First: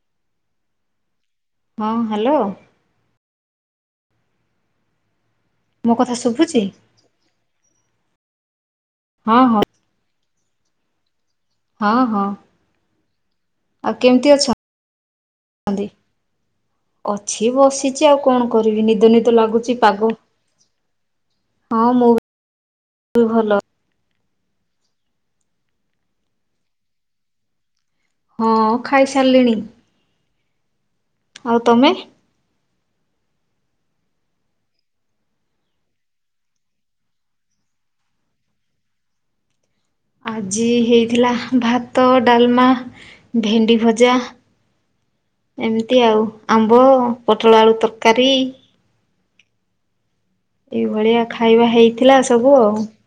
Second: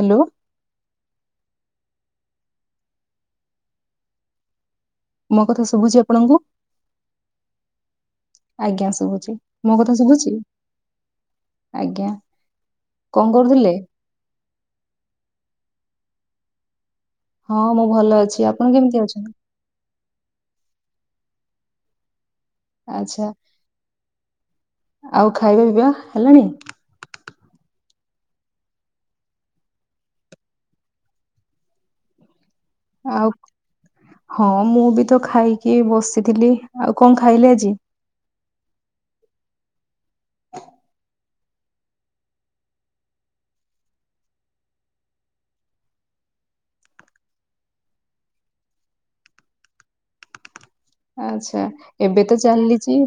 Hello. ହଁ hello. ମୋ କଥା ଶୁଭୁଛି ଆପଣଙ୍କୁ? ଆଜ୍ଞା ଶୁଭୁଚି ହଁ ହଁ ମୋ କଥା ଶୁଭୁଚି। ହଁ ହଁ କରୁଥିଲେ? ଆଉ କେମିତି ଅଛନ୍ତି? ଅଛି ହଁ ମୁଁ ବସିଛି ଭଲ ଆଉ ଅଛି। କଣ ଆପଣ କରିବି କେମିତି ନିଦ ଅଛନ୍ତି? ନିଦ ଲାଗୁଛି ପାଗ ହଁ ମୁଁ ବି ଆଚ୍ଛା ଭଲ। ଆଉ ଖାଇବା ପିଇବା ହେଲାଣି? ହଁ ଖାଇ ସାରିଲିଣି। ଆଉ ତମେ? ଆଉ ହଁ ମୁଁ ବି ତ ଖାଇକି ଏ ବସିଥିଲି ଆଉ କଣ ଖାଇଲେ ଆଜି? ଆଜି ହେଇଥିଲା ଭାତ ଡାଲ୍ମା ଭେଣ୍ଡି ଭଜା। ଏମିତି ଆଉ ଆମ୍ବ ପୋଟଳ ଆଳୁ ତରକାରୀ। ଏଇଭଳିଆ ଆଚ୍ଛା ଖାଇବା ହେଇଥିଲା ଏବେ ତ ସବୁ ଆଉ। ଚାଲିଚି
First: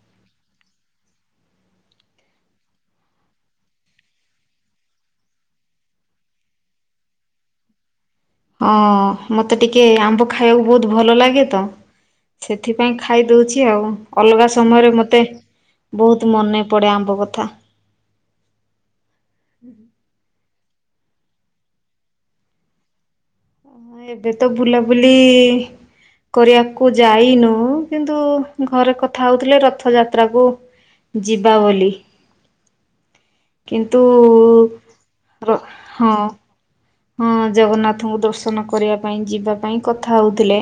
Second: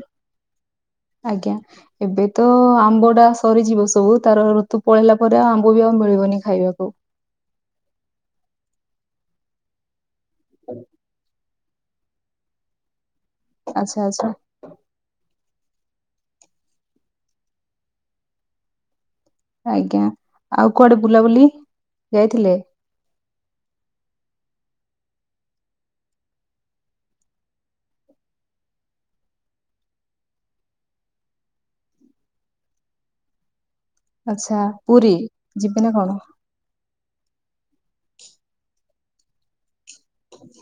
ଆଜ୍ଞା। ଏବେ ତ ଆମ୍ବ ଟା ସରିଯିବ ସବୁ ତାର ଋତୁ ପଳେଇଲା ପରେ ଆଉ ଆମ୍ବ ବି ଆଉ ମିଳିବନି ଖାଇବାକୁ। ହଁ ମତେ ଟିକେ ଆମ୍ବ ଖାଇବାକୁ ବହୁତ୍ ଭଲ ଲାଗେ ତ। ସେଥିପାଇଁ ଖାଇ ଦଉଛି ଆଉ ଆଚ୍ଛା ଆଚ୍ଛା ଅଲଗା ସ ସମୟରେ ମୋତେ ବହୁତ୍ ମନେ ପଡ଼େ ଆମ୍ବ କଥା। ଆଜ୍ଞା ଆଉ କୁଆଡେ ବୁଲାବୁଲି ଯାଇଥିଲେ? ଏବେ ତ ବୁଲାବୁଲି କରିବାକୁ ଯାଇନୁ କିନ୍ତୁ ଘରେ କଥା ହଉଥିଲେ ରଥ ଯାତ୍ରାକୁ ଯିବା ବୋଲି। କିନ୍ତୁ ଆଚ୍ଛା ପୁରୀ ର ଯିବେ ନା ହଁ କଣ? ହଁ ଜଗନ୍ନାଥଙ୍କୁ ଦର୍ଶନ କରିବା ପାଇଁ ଯିବା। ପାଇଁ କଥା ହଉଥିଲେ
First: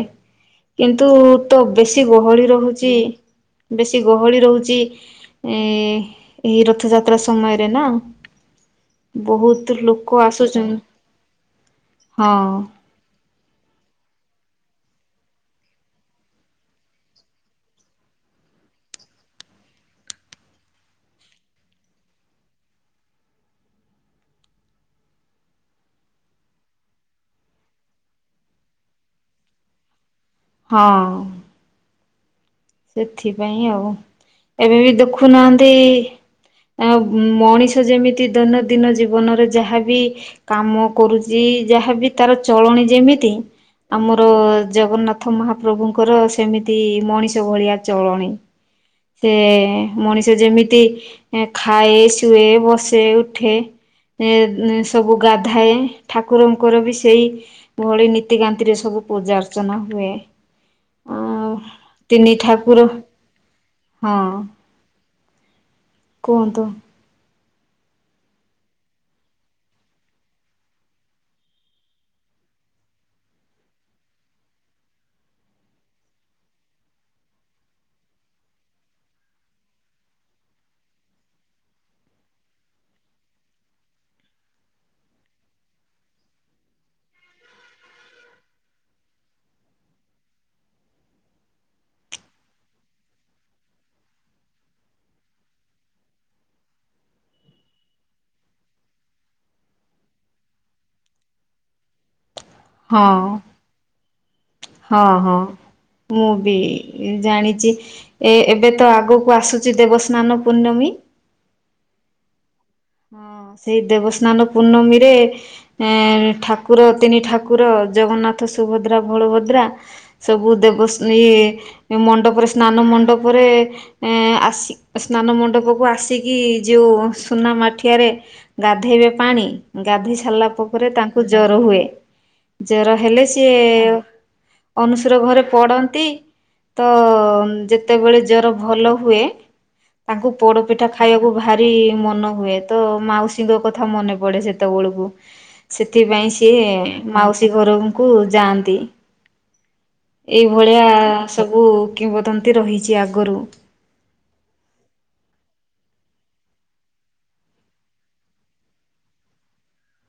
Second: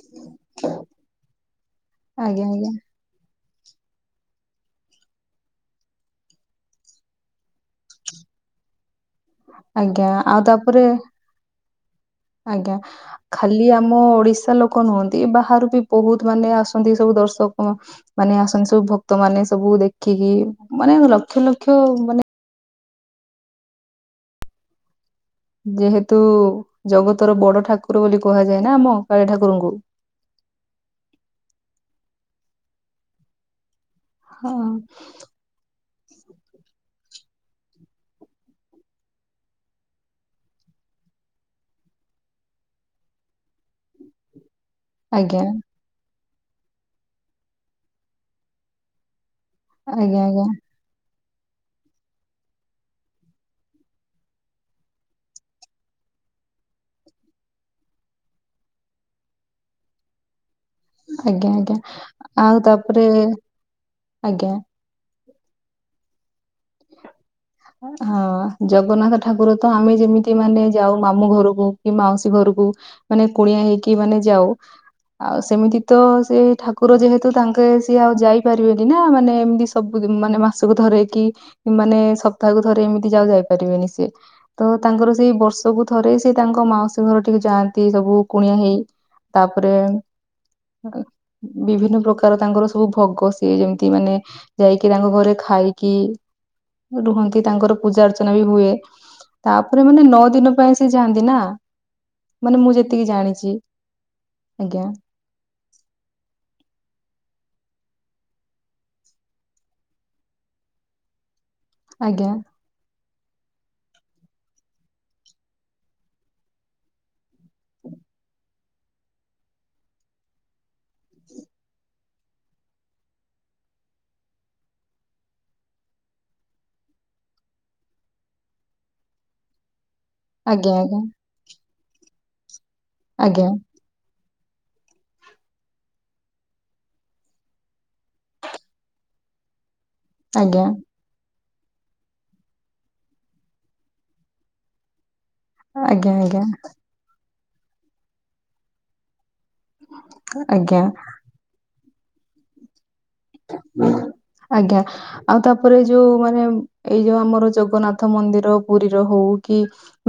କିନ୍ତୁ ତୋ ବେଶୀ ଆଜ୍ଞା ଗହଳି ଆଜ୍ଞା। ରହୁଛି। ବେଶୀ ଗହଳି ରହୁଚି ଏ ଏହି ରଥଯାତ୍ରା ସମୟରେ ନା। ବହୁତ ଲୋକ ଆଜ୍ଞା ଆଉ ଆସୁଛନ୍ତି। ତାପରେ ହଁ ଆଜ୍ଞା। ଖାଲି ଆମ ଓଡିଶା ଲୋକ ନୁହଁନ୍ତି ବାହାରୁ ବି ବହୁତ୍ ମାନେ ଆସନ୍ତି ସବୁ ଦର୍ଶକ। ମାନେ ଆସନ୍ତି ସବୁ ଭକ୍ତ ମାନେ ସବୁ ଦେଖିକି ମାନେ ଲକ୍ଷ ଲକ୍ଷ ମାନେ ଯେହେତୁ ଜଗତର ବଡ ଠାକୁର ବୋଲି କୁହାଯାଏ ନା ଆମ କାଳିଆ ଠାକୁରଙ୍କୁ। ହଁ। ସେଥିପାଇଁ ଆଉ ହଁ ଏବେ ବି ଦେଖୁ ନାହାଁନ୍ତି ଆ ମଣିଷ ଯେମିତି ଦୈନନ୍ଦିନ ଜୀବନରେ ଯାହାବି କାମ କରୁଛି ଯାହା ବି ତାର ଚଳଣି ଯେମିତି ଆମର ଜଗନ୍ନାଥ ଆଜ୍ଞା ମହାପ୍ରଭୁଙ୍କର ସେମିତି ମଣିଷ ଯଉ ଭଳିଆ ଚଳଣି ସେ ଆଜ୍ଞା ମଣିଷ ଆଜ୍ଞା ଯେମିତି ଏ ଖାଏ ଶୁଏ ବସେ ଉଠେ ଏ ସବୁ ଗାଧାଏ ଠାକୁରଙ୍କର ବି ସେଇ ଭଳି ନୀତିକାନ୍ତି ରେ ସବୁ ପୂଜା ଅର୍ଚ୍ଚନା ହୁଏ। ଆଜ୍ଞା ଆଜ୍ଞା। ତିନି ଆଉ ଠାକୁର ତାପରେ ହଁ ଆଜ୍ଞା। କୁହନ୍ତୁ? ହଁ ଜଗନ୍ନାଥ ଠାକୁର ତ ଆମେ ଯେମିତି ମାନେ ଯାଉ ମାମୁଁ ଘରକୁ କି ମାଉସୀ ଘରକୁ ମାନେ କୁଣିଆଁ ହେଇକି ମାନେ ଯାଉ। ଆଉ ସେମିତି ତ ସେ ଠାକୁର ଯେହେତୁ ତାଙ୍କେ ସିଏ ଆଉ ଯାଇପାରିବେନି ନା ମାନେ ଏମିତି ସ ସବୁ ଦିନ ମାନେ ମାସକୁ ଥରେ କି ମାନେ ସପ୍ତାହକୁ ଥରେ ଏମିତି ସିଏ ଯାଇପାରିବେନି ସିଏ। ତ ତାଙ୍କର ସେଇ ବର୍ଷକୁ ଥରେ ସେ ତାଙ୍କ ମାଉସୀ ଘର ଠିକି ଯାଆନ୍ତି ସବୁ କୁଣିଆ ହେଇ। ତାପରେ ଉଁ। ବିଭିନ୍ନ ପ୍ରକାର ତାଙ୍କର ସବୁ ଭୋଗ ସିଏ ଯେମିତି ମାନେ ଯାଇକି ତାଙ୍କ ଘରେ ଖାଇକି ରୁହ କି ତାଙ୍କର ପୂଜା ଅର୍ଚ୍ଚନା ବି ହୁଏ ତାପରେ ମାନେ ନଅ ଦିନ ପାଇଁ ସେ ଯାଆନ୍ତି ନା? ମାନେ ମୁଁ ଯେତିକି ହଁ ଜାଣିଛି ଆଜ୍ଞା। ହଁ ହଁ। ମୁଁ ବି ଜାଣିଛି ଏ ଏବେ ତ ଆଗକୁ ଆସୁଛି ଦେବସ୍ନାନ ପୂର୍ଣ୍ଣମୀ। ଆଜ୍ଞା। ହଁ ସେଇ ଦେବସ୍ନାନ ପୂର୍ଣ୍ଣମୀରେ ଏ ଠାକୁର ତିନି ଠାକୁର ଜଗନ୍ନାଥ ସୁଭଦ୍ରା ବଳଭଦ୍ରା। ସବୁ ଦେବ ଇଏ ମଣ୍ଡପରେ ସ୍ନାନ ମଣ୍ଡପରେ ଏ ଆସି ସ୍ନାନ ମଣ୍ଡପ କୁ ଆସିକି ଯୋଉ ସୁନା ମାଟି କଠିଆରେ ଗାଧେଇବେ ପାଣି ଗାଧେଇ ସାରିଲା ଆଜ୍ଞା ପରେ ଆଜ୍ଞା ତାଙ୍କୁ ଜ୍ଵର ହୁଏ। ଜ୍ଵର ହେଲେ ଆଜ୍ଞା ସିଏ ଅନୁସର ଘରେ ପଡନ୍ତି। ତ ଯେତେବେଳେ ଜ୍ଵର ଭଲ ହୁଏ। ତାଙ୍କୁ ଆଜ୍ଞା। ପୋଡପିଠା ଖାଇବାକୁ ଭାରି ମନ ହୁଏ। ତ ମାଉସୀଙ୍କ କଥା ମନେ ପଡ଼େ ସେତେବେଳକୁ ଆଜ୍ଞା ସେଥିପାଇଁ ଆଜ୍ଞା ସିଏ ମାଉସୀ ଘରଙ୍କୁ ଯାଆନ୍ତି। ଆଜ୍ଞା ଏଇଭଳିଆ ସବୁ କିମ୍ବଦନ୍ତୀ ରହିଛି ଆଗରୁ ଆଜ୍ଞା। ଆଉ ତାପରେ ଯୋଉ ମାନେ ଏଇ ଯୋଉ ଆମର ଜଗନ୍ନାଥ ମନ୍ଦିର ପୁରୀର ହଉ କି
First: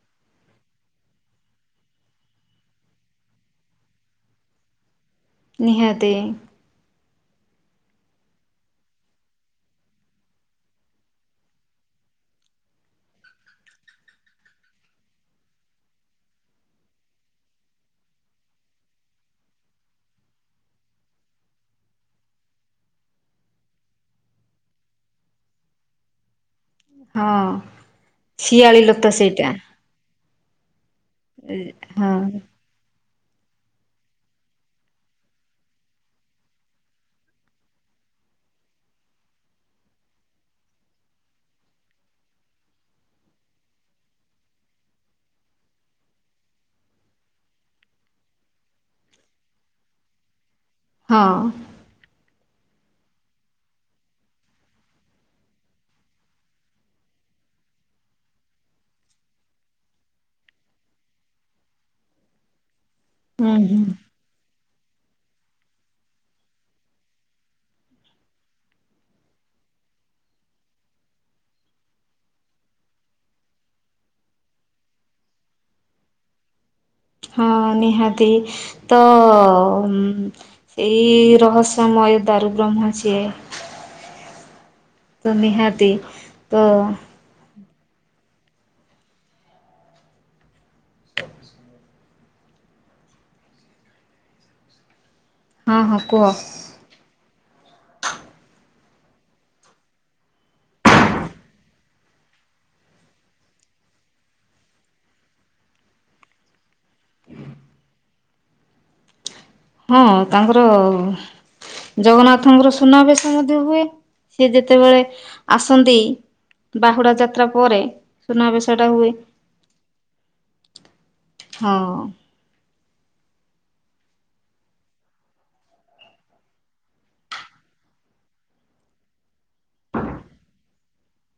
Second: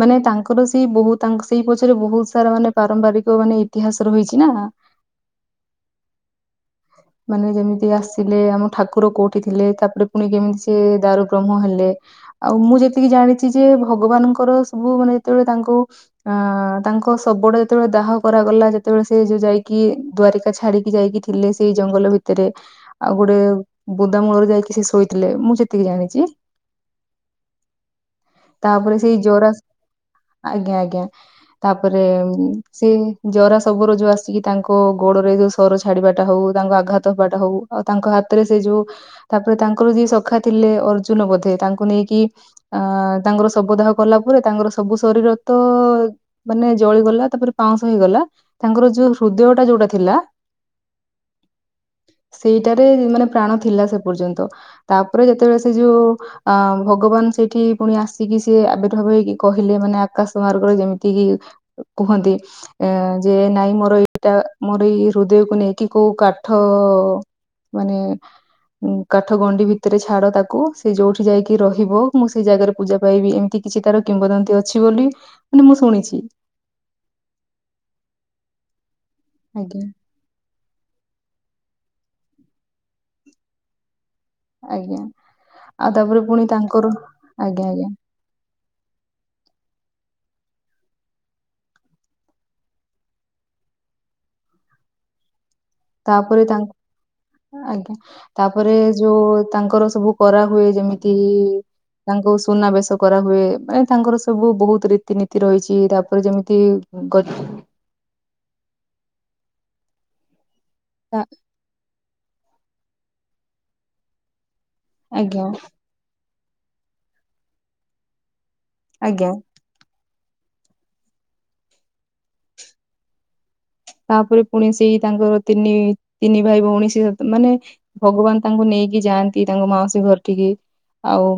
ମାନେ ତାଙ୍କର ସେଇ ବହୁ ତାଙ୍କ ସେଇ ପଛରେ ବହୁତ ସାରା ମାନେ ପାରମ୍ପରିକ ମାନେ ଇତିହାସ ରହିଛି ନା [unintelligible] ନିହାତି। ମାନେ ଯେମିତି ସେ ଆସିଲେ ଆମ ଠାକୁର କୋଉଠି ଥିଲେ ତାପରେ ପୁଣି କେମିତି ସିଏ ଦାରୁ ବ୍ରହ୍ମ ହେଲେ। ଆଉ ମୁଁ ଯେତିକି ଜାଣିଛି ଯେ ଭଗବାନଙ୍କର ସବୁ ମାନେ ଯେତେବେଳେ ତାଙ୍କୁ ଅ ତାଙ୍କ ଶବ ଟା ଯେତେବେଳେ ଦାହ କରାଗଲା ଯେତେବେଳେ ସେ ଯୋଉ ଯାଇକି ଦ୍ୱାରିକା ଛାଡିକି ଯାଇକି ଥିଲେ ସେଇ ଜଙ୍ଗଲ ଭିତରେ ଆଉ ଗୋଟେ ବୁଦାମୂଳରେ ଯାଇକି ସେ ଶୋଇଥିଲେ। ମୁଁ ସେତିକି ଜାଣିଛି। ହଁ ଶିଆଳି ତାପରେ ଲତା ସେଇ ଜରା ସେଇଟା। ଆଜ୍ଞା ଆଜ୍ଞା ତାପରେ ହଁ ସେଇ ଜରା ସବର ଯୋଉ ଆସିକି ତାଙ୍କ ଗୋଡରେ ଯୋଉ ସର ଛାଡିବାଟା ହଉ ତାଙ୍କ ଆଘାତ ହବାଟା ହଉ, ଆଉ ତାଙ୍କ ହାତରେ ସେ ଯୋଉ ତାପରେ ତାଙ୍କର ଯିଏ ସଖା ଥିଲେ ଅର୍ଜୁନ ବୋଧେ ତାଙ୍କୁ ନେଇକି ଅ ତାଙ୍କର ଶବଦାହ କଲା ପରେ ତାଙ୍କର ସବୁ ଶରୀର ତ ମାନେ ଜଳିଗଲା ତାପରେ ପାଉଁଶ ହେଇଗଲା। ତାଙ୍କର ଯୋଉ ହୃଦୟ ଟା ଯୋଉଟା ଥିଲା। ହଁ। ସେଇଟାରେ ମାନେ ପ୍ରାଣ ଥିଲା ସେ ପର୍ଯ୍ୟନ୍ତ। ତାପରେ ଯେତେବେଳେ ସେ ଯୋଉ ଅ ଭଗବାନ ସେଇଠି ପୁଣି ଆସିକି ସେ ଆବିର୍ଭାବ ହେଇକି କହିଲେ ମାନେ ଆକାଶ ମାର୍ଗରେ ଯେମିତି କିି କୁହନ୍ତି ଏ ଯେ ହୁଁ ନାଇଁ ହୁଁ। ମୋର ଏଇଟା ମୋର ଏଇ ହୃଦୟକୁ ନେଇକି କୋଉ କାଠ ମାନେ କାଠ ଗଣ୍ଡି ଭିତରେ ଛାଡ ତାକୁ ସେ ଯୋଉଠି ଯାଇକି ରହିବ ମୁଁ ସେଇ ଜାଗାରେ ପୂଜା ପାଇବି ଏମିତି। କିଛି ତାର କିମ୍ବଦନ୍ତୀ ଅଛି ବୋଲି ମାନେ ମୁଁ ଶୁଣିଛି। ହଁ ନିହାତି ତ ଆଜ୍ଞା ଏଇ ରହସ୍ୟମୟ ଦାରୁ ବ୍ରହ୍ମ ସିଏ। ଆଜ୍ଞା। ତ ନିହାତି ଆଉ ତାପରେ ପୁଣି ତ ତାଙ୍କର ଆଜ୍ଞା ଆଜ୍ଞା। [unintelligible] ହଁ ହଁ କୁହ। ତାପରେ ତାଙ୍କ ଆଜ୍ଞା। ତାପରେ ଯୋଉ ତାଙ୍କର ସବୁ କରା ହୁଏ ଯେମିତି ତାଙ୍କୁ ସୁନାବେଶ କରାହୁଏ ମାନେ ତାଙ୍କର ସବୁ ବହୁତ ରୀତିନୀତି ରହିଛି ତାପରେ ଯେମିତି ଗତ [inaudible] ହଁ ତାଙ୍କର ତା ଜଗନ୍ନାଥଙ୍କର ସୁନାବେଶ ମଧ୍ୟ ହୁଏ। ସିଏ ଯେତେବେଳେ ଆଜ୍ଞା ଆସନ୍ତି ବାହୁଡା ଯାତ୍ରା ପରେ ସୁନାବେସ ଟା ହୁଏ। ଆଜ୍ଞା ହଁ ତା'ପରେ ପୁଣି ସେଇ ତାଙ୍କର ତିନି, ତିନି ଭାଇ ଭଉଣୀ, ସିଏ ସେତେ ମାନେ ଭଗବାନ ତାଙ୍କୁ ନେଇକି ଯାଆନ୍ତି ତାଙ୍କ ମାଉସୀ ଘର ଠିକି। ଆଉ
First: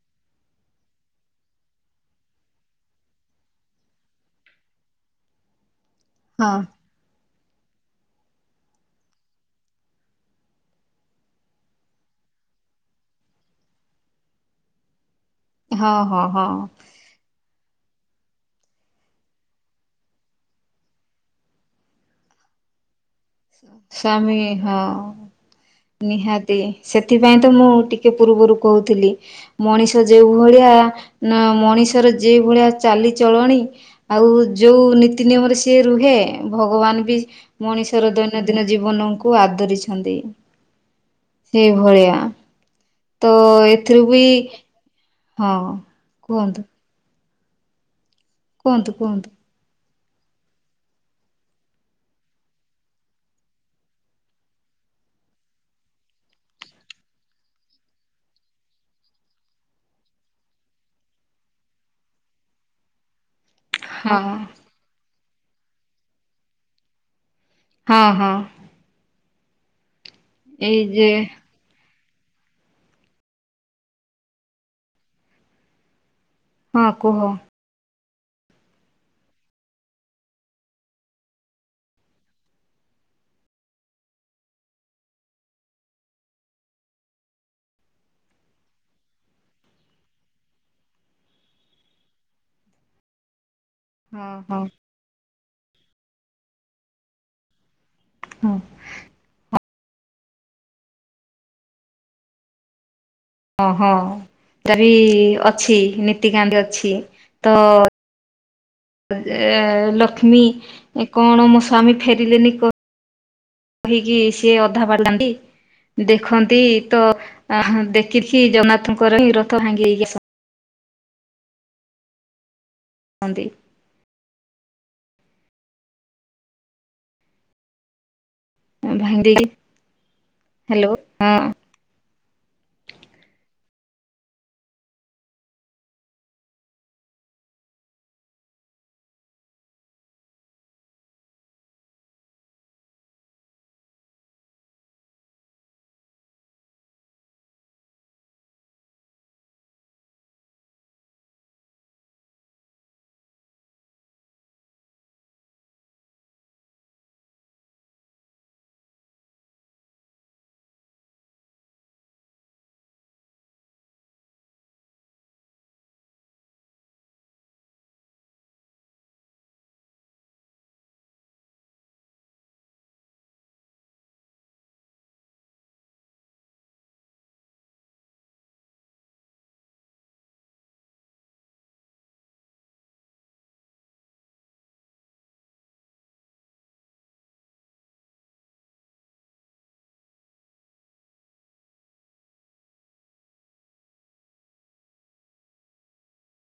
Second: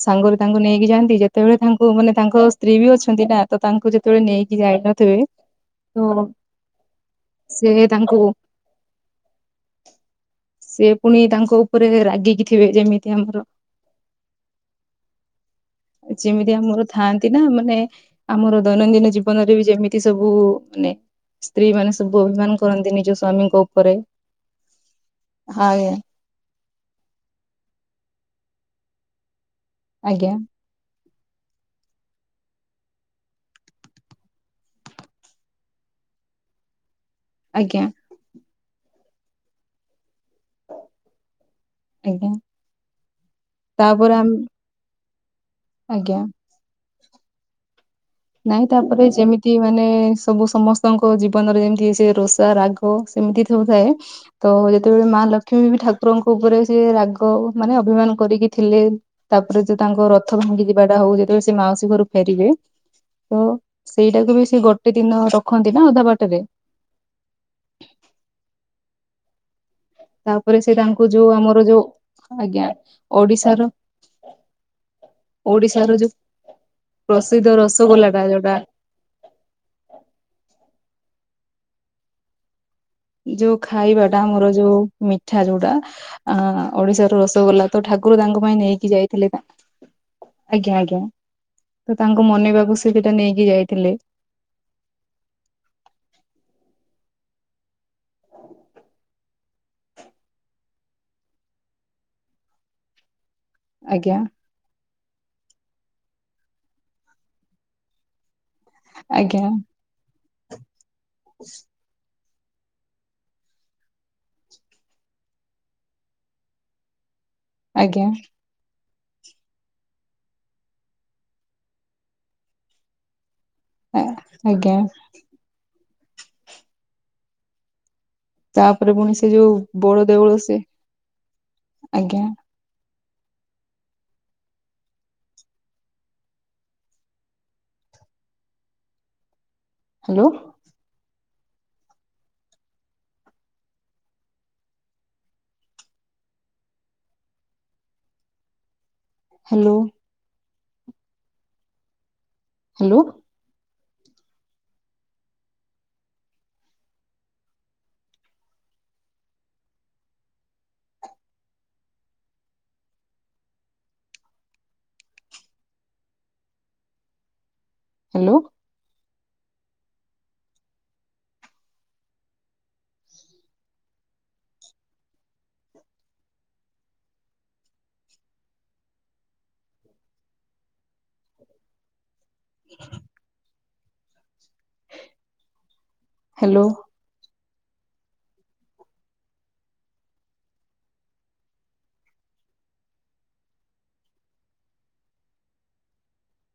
ସାଙ୍ଗରେ ତାଙ୍କୁ ନେଇକି ଯାଆନ୍ତି। ଯେତେବେଳେ ତାଙ୍କୁ ମାନେ ତାଙ୍କ ସ୍ତ୍ରୀ ବି ଅଛନ୍ତି, ନା ତ ତାଙ୍କୁ ଯେତେବେଳେ ନେଇକି ଯାଇ ନ ଥିବେ, ତୋ ହଁ। ସେ ତାଙ୍କୁ ସିଏ ପୁଣି ତାଙ୍କ ଉପରେ ରାଗିକି ଥିବେ। ଯେମିତି ଆମର ହଁ ହଁ ହଁ ଯେମିତି ଆମର ଥ ଥାଆନ୍ତି ନା, ମାନେ ଆମର ଦୈନନ୍ଦିନ ଜୀବନରେ ବି ଯେମିତି ସବୁ ମାନେ ସ୍ତ୍ରୀ ମାନେ ସବୁ ଅଭିମାନ କରନ୍ତି, ନିଜ ସ୍ଵାମୀ ସ୍ଵାମୀ ହଁ, ଆଜ୍ଞା ନିହାତି ସେଥିପାଇଁ ତ ମୁଁ ଟିକେ ପୂର୍ବରୁ କହୁଥିଲି, ମଣିଷ ଆଜ୍ଞା ଯେଉଭଳିଆ ନା, ମଣିଷର ଯେଭଳିଆ ଚାଲିଚଳଣି ଆଉ, ଯୋଉ ନୀତି ନିୟମରେ ସିଏ ରୁହେ, ଭଗବାନ ବି ଆଜ୍ଞା ମଣିଷର ଦୈନନ୍ଦିନ ଜୀବନଙ୍କୁ ଆଦରିଛନ୍ତି। ସେଇଭଳିଆ ଆଜ୍ଞା ତ ଏଥିରୁ ତାପରେ ବି, ଆମେ ହଁ। ଆଜ୍ଞା। କୁହନ୍ତୁ। ନାଇଁ, କୁହନ୍ତୁ ତା'ପରେ କୁହନ୍ତୁ। ଯେମି ତି ମାନେ ସବୁ ସମସ୍ତଙ୍କ ଜୀବନରେ ଯେମିତି ସେ ରୋଷା ରାଗ ସେମିତି ସବୁ ଥାଏ। ତ ଯେତେବେଳେ ମାଁ ଲକ୍ଷ୍ମୀ ବି ଠାକୁରଙ୍କ ଉପରେ ସେ ରାଗ, ମାନେ ଅଭିମାନ କରିକି ଥିଲେ। ତା'ପରେ ଯୋଉ ତାଙ୍କ ରଥ ଭାଙ୍ଗି ଯିବାଟା ହଉ, ଯେତେବେଳେ ସେ ମାଉସୀ ଘରୁ ଫେରିବେ ତ ହଁ ସେଇଟାକୁ ବି ସେ ଗୋଟେ ଦିନ ରଖନ୍ତି ନା, ଅଧା ବାଟରେ- ହଁ, ହଁ। ତା'ପରେ ସେ ଏଇ ତାଙ୍କୁ ଯେ ଯୋଉ, ଆମର ଯୋଉ ଆଜ୍ଞା, ଓଡିଶାର! ଓଡିଶାର ଯୋଉ ହଁ କୁହ ପ୍ରସିଦ୍ଧ ରସଗୋଲା ଟା ଯୋଉଟା ଯୋଉ ଖାଇବାଟା, ଆମର ଯୋଉ ମିଠା ଯୋଉଟା ଆଁ ଓଡ଼ିଶାର ରସଗୋଲା ତ ଠାକୁର ତାଙ୍କ ପାଇଁ ନେଇକି ଯାଇଥିଲେ, ତା ଆଜ୍ଞା, ଆଜ୍ଞା, ତ ତାଙ୍କୁ ମନେଇବାକୁ ସେ ସେଟା ନେଇକି ଯାଇଥିଲେ ହଁ, ହଁ। ହଁ। ଅହଁ, ଆଜ୍ଞା ତାର ବି ଅଛି ନୀତିକାନ୍ତି ଅଛି, ତ ଯେ ଆଜ୍ଞା ଲକ୍ଷ୍ମୀ, କଣ ମୋ ସ୍ବାମୀ ଫେରିଲେନି? କହିକି ସିଏ ଅଧା [unintelligible] ଦେଖନ୍ତି ତ ଆହା ଆଜ୍ଞା ଦେଖିକି ଜନ୍ନାଥଙ୍କର ହିଁ ରଥ ଭାଙ୍ଗି ହେଇକି ସ ହଁନ୍ତି। ହଁ ଆଜ୍ଞା। ତା'ପରେ ପୁଣି ଭାଙ୍ଗି ସେ ଦେଇକି ଯୋଉ, ବଡ଼ ଦେଉଳ ସେ, ହ୍ୟାଲୋ ହଁ ଆଜ୍ଞା। Hello. Hello. Hello. Hello. Hello.